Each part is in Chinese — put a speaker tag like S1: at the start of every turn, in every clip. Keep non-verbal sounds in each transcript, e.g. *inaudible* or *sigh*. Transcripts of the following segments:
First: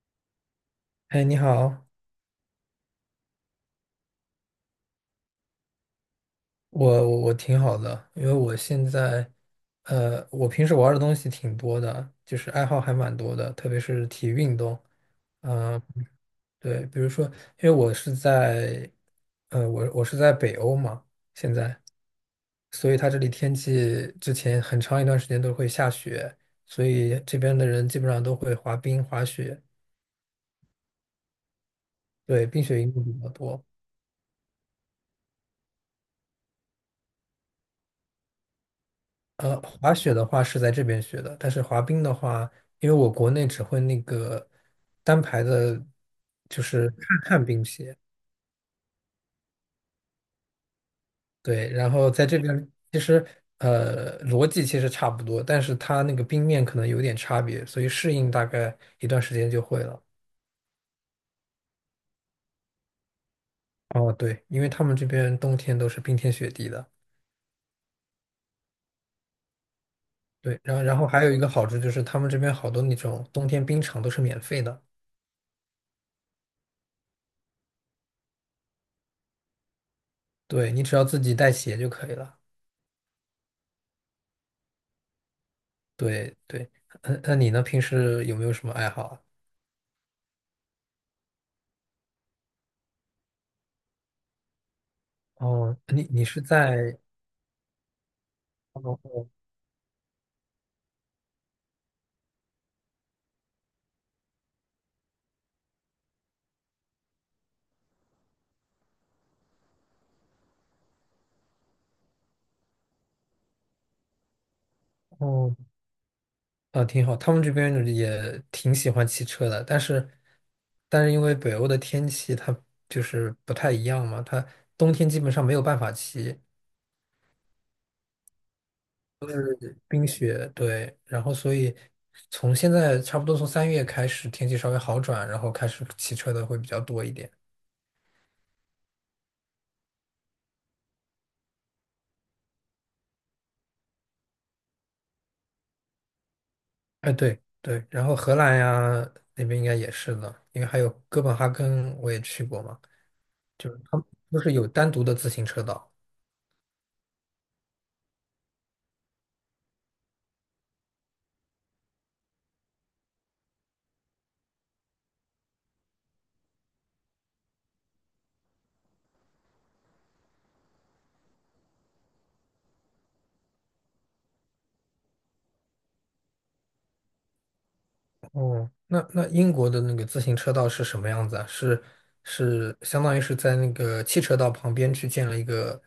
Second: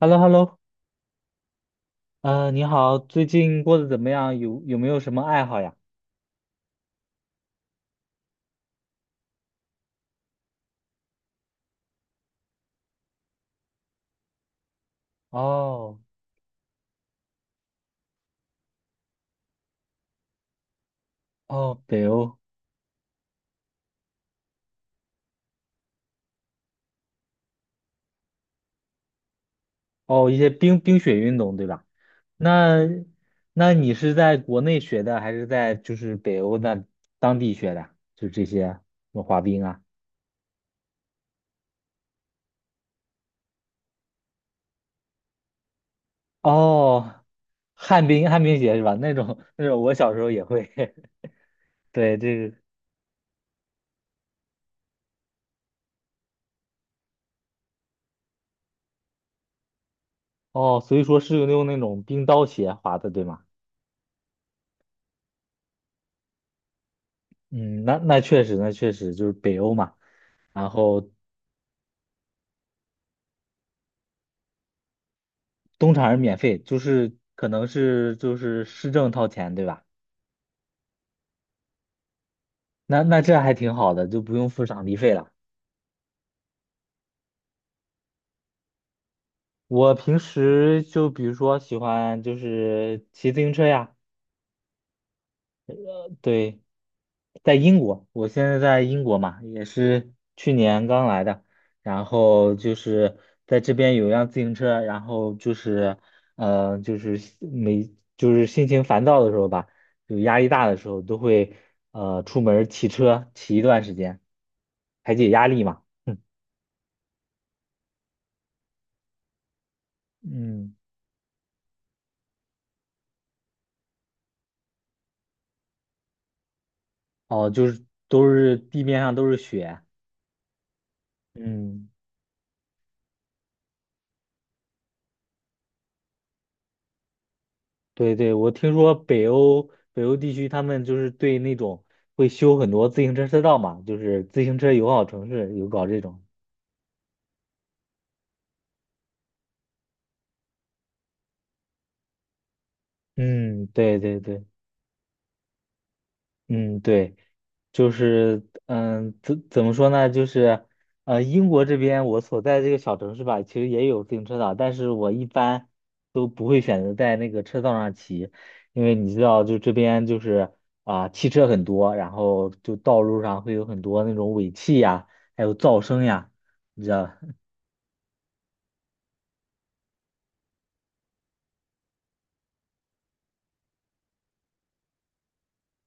S1: h e l l o h e l l o
S2: 哎，你好。
S1: 你好，最近过得怎么样？有没有什么爱好呀？
S2: 我挺好的，因为我现在，我平时玩的东西挺多的，就是爱好还蛮多的，特别是体育运动。嗯、
S1: 哦
S2: 对，比如说，因为我是在，呃，我我是在北欧嘛，现
S1: 哦，
S2: 在，
S1: 北欧。
S2: 所以它这里天气之前很长一段时间都会下雪，所以这边的人基本上都会滑冰、滑雪。
S1: 哦，一些冰雪运动，对吧？
S2: 对，冰
S1: 那
S2: 雪运动比较多。
S1: 那你是在国内学的，还是在就是北欧那当地学的？就这些什么滑冰啊？
S2: 滑雪的话是在这边学的，但是滑冰的话，因为我国内只会那个单排的，就是
S1: 哦，
S2: 旱冰鞋，
S1: 旱冰鞋是吧？那种我小时候也会，
S2: 对，然
S1: *laughs*
S2: 后
S1: 对，
S2: 在
S1: 这
S2: 这
S1: 个
S2: 边其实逻辑其实差不多，但是它那个冰面可能有点差别，所以适应大概一段时间就会了。
S1: 哦，所以说是用那种冰刀鞋滑的，对吗？
S2: 哦，对，因为他们这边冬天都是冰天雪地的。
S1: 嗯，那确实就是北欧嘛。
S2: 对，
S1: 然
S2: 然后
S1: 后
S2: 还有一个好处就是他们这边好多那种冬天冰场都是免费的。
S1: 东厂是免费，就是可能是就是市政掏钱，对吧？
S2: 对，你只要自己带鞋就可以了。
S1: 那这还挺好的，就不用付场地费了。
S2: 对对，嗯，那你呢？平时有没有什么爱好啊？
S1: 我平时就比如说喜欢就是骑自行车呀，
S2: 哦，你你是
S1: 对，
S2: 在
S1: 在英国，我现在在
S2: 哦
S1: 英国
S2: 哦
S1: 嘛，也是去年刚来的，然后就是在这边有辆自行车，然后就是，就是心情烦躁的时候吧，就压力大的时候，都会出门儿骑车骑一段时间，排解压
S2: 哦，
S1: 力嘛。*laughs*
S2: 啊，挺好。他们这边也挺喜欢骑车的，但是
S1: 嗯，
S2: 但是因为北欧的天气它就是不太一样嘛，它冬天基本上没有办法骑
S1: 哦，就是都是地面上都是雪，
S2: 冰雪。对，然后所以
S1: 嗯。
S2: 从现在差不多从3月开始天气稍微好转，然后开始骑车的会比较多一点。
S1: 对对，我听说北欧地区他们就是对那种会修很多自行车车道嘛，就是自行车友好城市有搞这种。
S2: 哎，对对，然后荷兰呀那边应该也是的，因为还有哥本哈根我也去过嘛，
S1: 嗯，
S2: 就是他
S1: 对
S2: 们
S1: 对
S2: 都
S1: 对，
S2: 是有单独的自行车道。
S1: 嗯对。就是嗯，怎么说呢？就是英国这边我所在这个小城市吧，其实也有自行车道，但是我一般都不会选择在那个车道上骑，因为你知道，就这边就是啊、汽车很多，然后就道路上会有很多那种尾气呀，还有噪声呀，你知道，
S2: 哦，那那英国的那个自行车道是什么样子啊？是是相当于是在那个汽车道旁边去建了一个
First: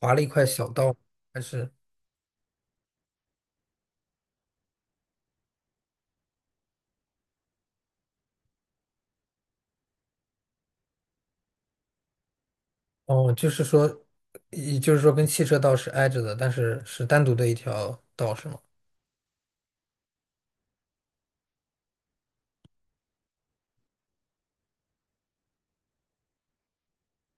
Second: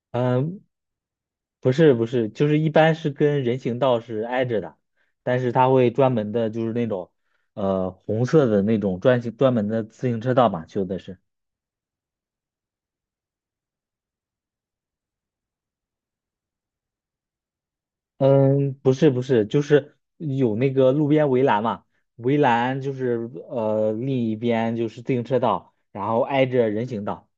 S2: 划了一块
S1: 嗯。
S2: 小道，还
S1: 不
S2: 是
S1: 是不是，就是一般是跟人行道是挨着的，但是它会专门的，就是那种红色的那种专门的自行车道嘛，修的是。
S2: 哦，就是说，也就是说跟汽车道是挨着的，但是是单独的一条道是吗？
S1: 嗯，不是，就是有那个路边围栏嘛，围栏就是另一边就是自行车道，然后挨着人行道。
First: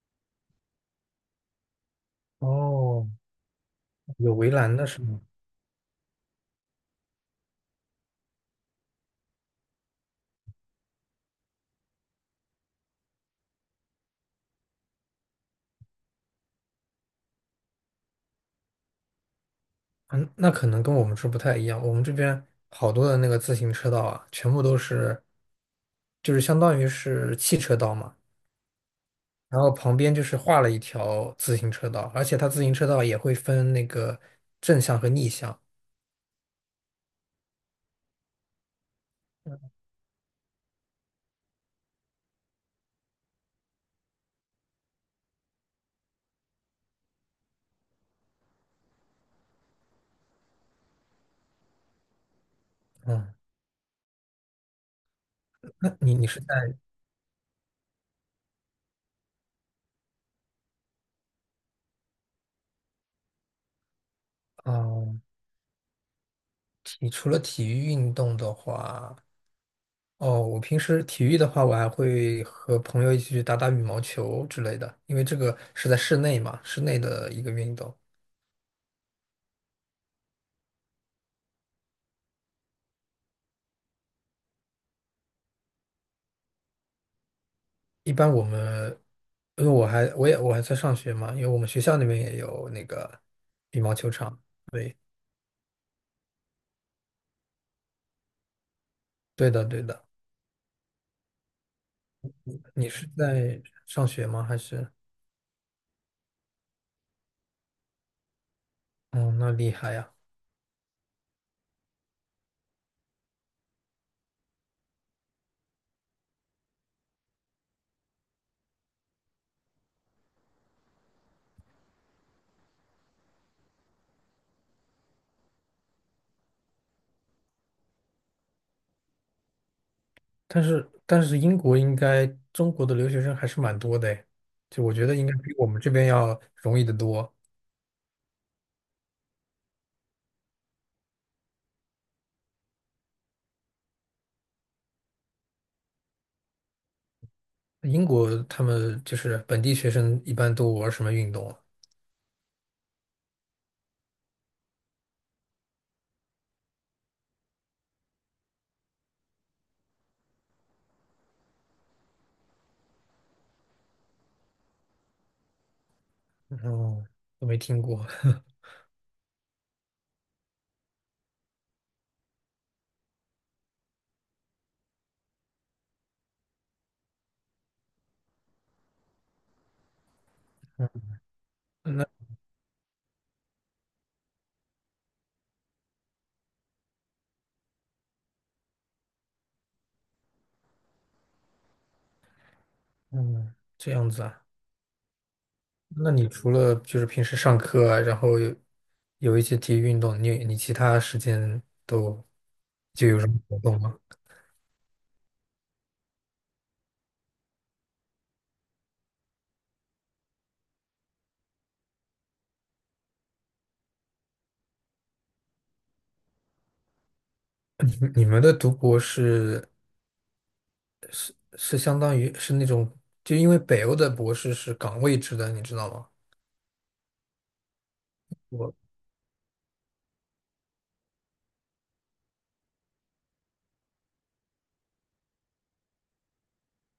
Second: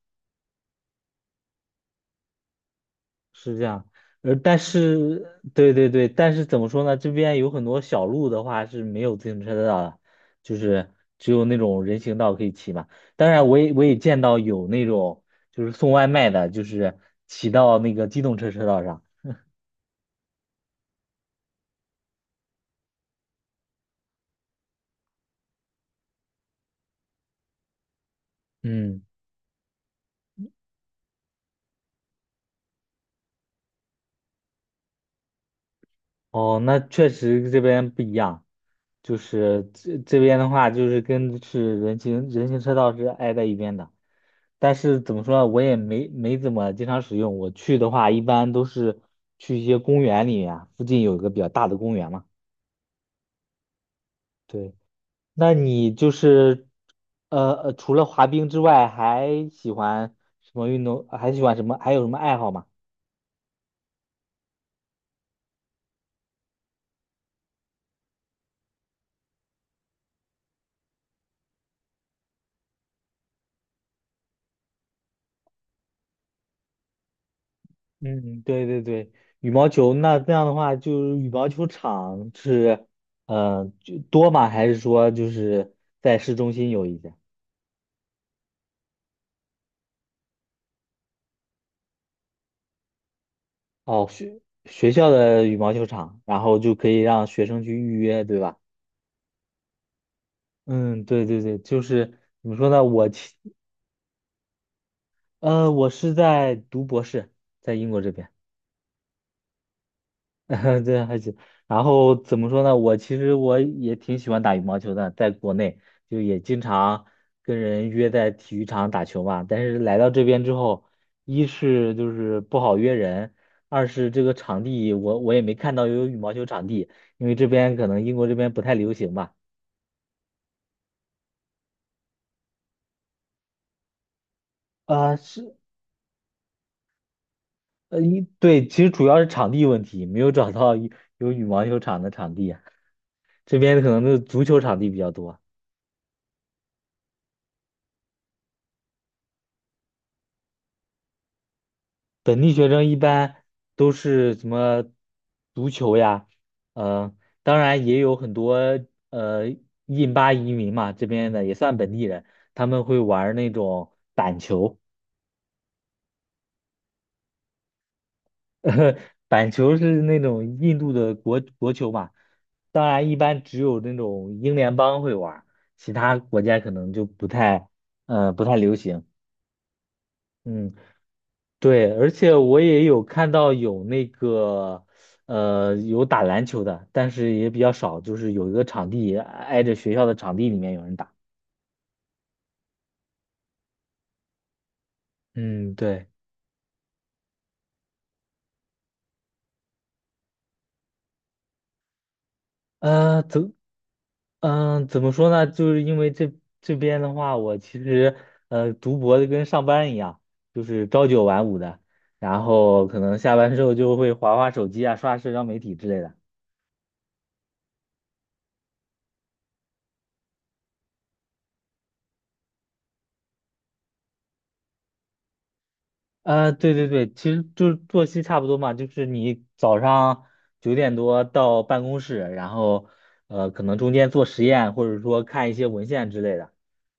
S2: 哦，
S1: 是这样，
S2: 有围
S1: 但
S2: 栏的是吗？
S1: 是，对对对，但是怎么说呢？这边有很多小路的话是没有自行车道的，就是只有那种人行道可以骑嘛。当然，我也见到有那种就是送外卖的，就是骑到那个机动车车道上。
S2: 嗯，那可能跟我们这不太一样。我们这边好多的那个自行车道啊，全部都是，就是相当于是汽车道嘛，
S1: 嗯，
S2: 然后旁边就是画了一条自行车道，而且它自行车道也会分那个正向和逆向。
S1: 哦，那确实这边不一样，就是这边的话，就是跟是人行车道是挨在一边的，但是怎么说呢，我也没怎么经常使用。我去的话，一般都是去一些公园里面，附近有一个比较大的公园嘛。
S2: 嗯，
S1: 对，那你
S2: 那
S1: 就
S2: 你你是
S1: 是
S2: 在
S1: 除了滑冰之外，还喜欢什么运动？还喜欢什么？还有什么爱好吗？
S2: 哦，除了体育运动的话，哦，我平时体育的话，我还会和朋友一起去打打羽毛球之类的，因为这个是在室内嘛，室内的一个运动。
S1: 嗯，对对对，羽毛球那样的话，就是羽毛球场是，呃，就多吗？还是说就是在市中心有一家？
S2: 一般我们，因为我还在上学嘛，因为我们学校那边也有那个羽毛
S1: 哦，
S2: 球场。
S1: 学学
S2: 对，
S1: 校的羽毛球场，然后就可以让学生去预约，对吧？
S2: 对的，对的。
S1: 嗯，对对对，就是怎么说呢？
S2: 你是在上学吗？还是？
S1: 我是在读博士，在英国这边。
S2: 哦，那厉害呀！
S1: *laughs* 对，还行。然后怎么说呢？我其实我也挺喜欢打羽毛球的，在国内就也经常跟人约在体育场打球嘛。但是来到这边之后，一是就是不好约人，二是这个场地我也没看到有羽毛球场地，因为这边可能英国这边不太流行吧。
S2: 但是但是英国应该中国的留学生还是蛮多的诶，就我觉
S1: 啊、
S2: 得应该比
S1: 是
S2: 我们这边要容易的多。
S1: 对，其实主要是场地问题，没有找到有羽毛球场的场地啊，*laughs* 这边可能是足球场地比较多。
S2: 英国他们就是本地学生一般都玩什么运动啊？
S1: 本地学生一般都是什么足球呀，呃，当然也有很多呃印巴移民嘛，这边的也算本地人，他们会玩儿那种球，
S2: 哦，都没听过。*laughs*
S1: *laughs* 板球是那种印度的国球嘛，当然一般只有那种英联邦会玩儿，其他国家可能就不太流行，嗯。对，
S2: 那
S1: 而且我也有看到有那个，有打篮球的，但是也比较少，就是有一个场地挨着学校的场地里面有人打。
S2: 嗯，这样子啊。
S1: 嗯，对，
S2: 那你除了就是平时上课啊，然后有有一些体育运动，你你其他时间都就有
S1: 呃，
S2: 什么
S1: 怎，
S2: 活动吗？
S1: 怎么说呢？就是因为这边的话，我其实读博的跟上班一样，就是朝九晚五的，然后可能下班之后就会划划手机啊，刷社交媒体之类的。
S2: *laughs* 你你们的读博士是相当于是那种，就因为北欧的博士是岗位制的，你知道吗？
S1: 对对对，其实就是作息差不多嘛，就是你早上九点多到办公室，然后可能中间做实验或者说看一些文献之类的，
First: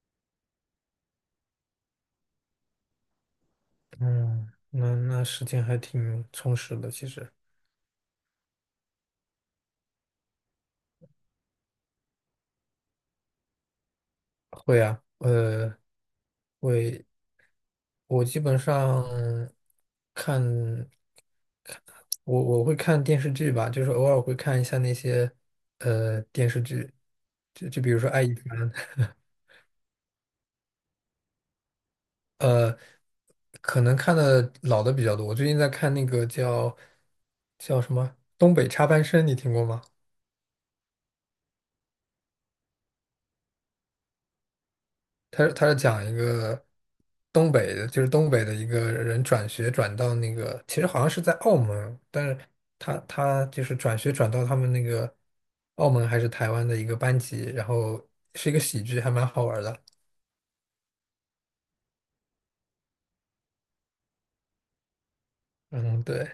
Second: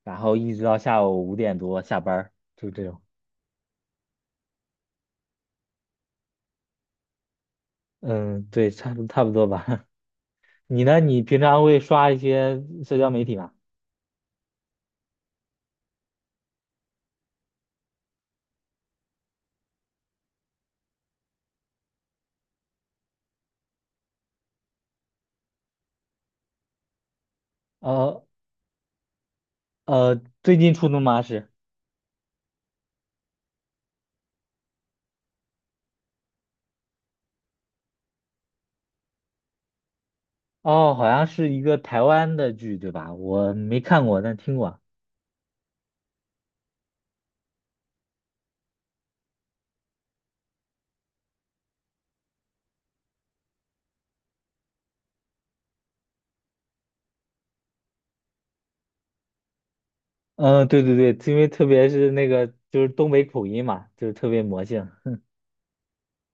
S1: 然后一直到下午五点多下班儿，就是这种。
S2: 嗯，那那时间还挺充实的，其实
S1: 嗯，对，差不多吧。*laughs* 你呢？你平常会刷一些社交媒体吗？
S2: 会啊，我基本上看。我会看电视剧吧，就是偶尔会看一下那些电视剧，就就比如说《爱
S1: 呃
S2: 一凡》，
S1: 最近出的吗？是
S2: *laughs* 呃，可能看的老的比较多。我最近在看那个叫叫什么《东北插班生》，你听过吗？
S1: 哦，好像是一个台湾的剧，对吧？我没看过，但听过。
S2: 他他是讲一个东北的，就是东北的一个人转学转到那个，其实好像是在澳门，但是他他就是转学转到他们那个澳门还是台湾的一个班级，然后是一个喜剧，还蛮好玩的。
S1: 嗯，对对对，因为特别是那个就是东北口音嘛，就是特别魔性。*laughs*
S2: 嗯，对，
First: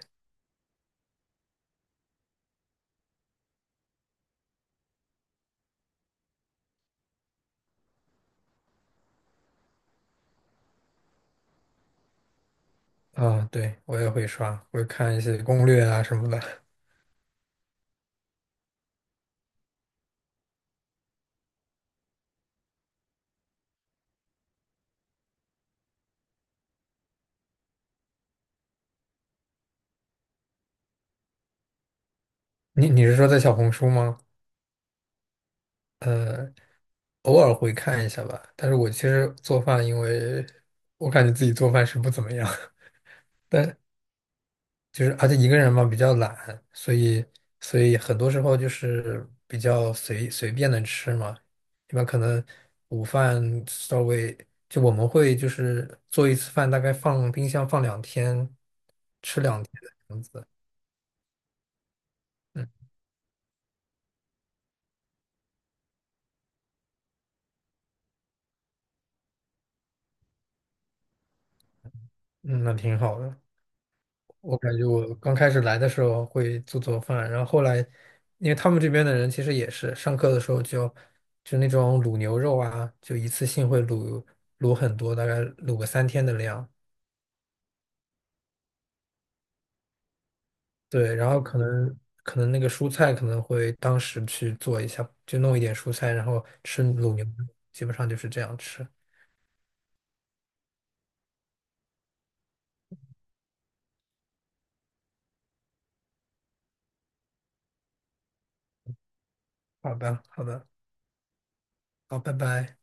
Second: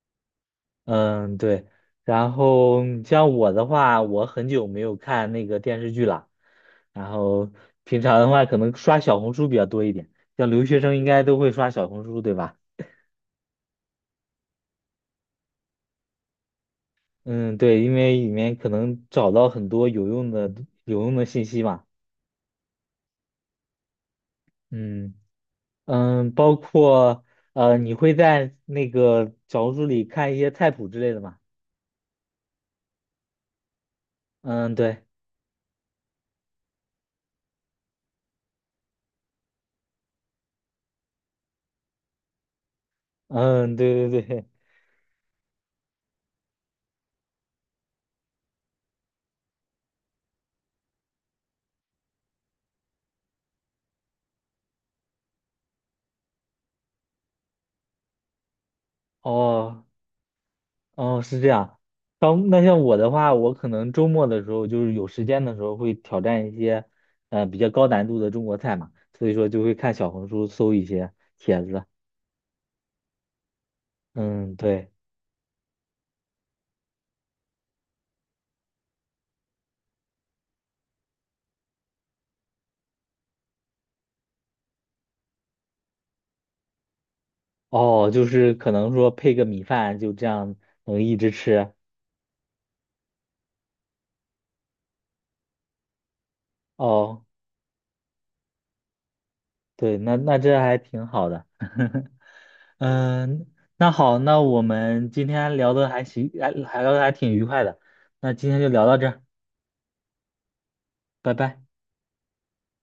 S1: 嗯，对。然后像我的话，我很久没有看那个电视剧了，然后平常的话可能刷小红书比较多一点，像留学生应该都会刷小红书，对吧？
S2: 啊，对，我也会刷，会看一些攻略啊什么的。
S1: 嗯，对，因为里面可能找到很多有用的信息嘛。嗯嗯，包括你会在那个小红书里看一些菜谱之类的吗？
S2: 你你是说在小红书吗？
S1: 嗯，对。
S2: 呃，偶尔会看一下吧。但是我其实做饭，因为我感觉自己做饭是不怎么样，*laughs*
S1: 嗯，
S2: 但
S1: 对对对，
S2: 就是而且一个人嘛比较懒，所以所以很多时候就是比较随随便的吃嘛。一般可能午饭稍微就我们会就是做一次饭，大概放冰箱放两天，吃两
S1: 哦
S2: 天。
S1: 哦，是这样。当那
S2: 嗯
S1: 像我的话，我可能周末的时候，就是有时间的时候，会挑战一些比较高难度的中国菜嘛，所以说就会看小红书搜一些帖子。
S2: 嗯，那挺好的。
S1: 嗯，
S2: 我感觉
S1: 对，
S2: 我刚开始来的时候会做做饭，然后后来，因为他们这边的人其实也是上课的时候就就那种卤牛肉啊，就一次性会卤很多，大概卤个3天的量。
S1: 哦，就是可能说配个米饭，就这样能一
S2: 对，然
S1: 直
S2: 后可
S1: 吃。
S2: 能可能那个蔬菜可能会当时去做一下，就弄一点蔬菜，然后吃卤
S1: 哦，
S2: 牛肉，基本上就是这样吃。
S1: 对，那这还挺好的。*laughs* 嗯，那好，那我们今天聊的还行，还聊的还挺愉快的。那今天就聊到这儿，
S2: 好吧，好吧，
S1: 拜拜。
S2: 好，拜拜。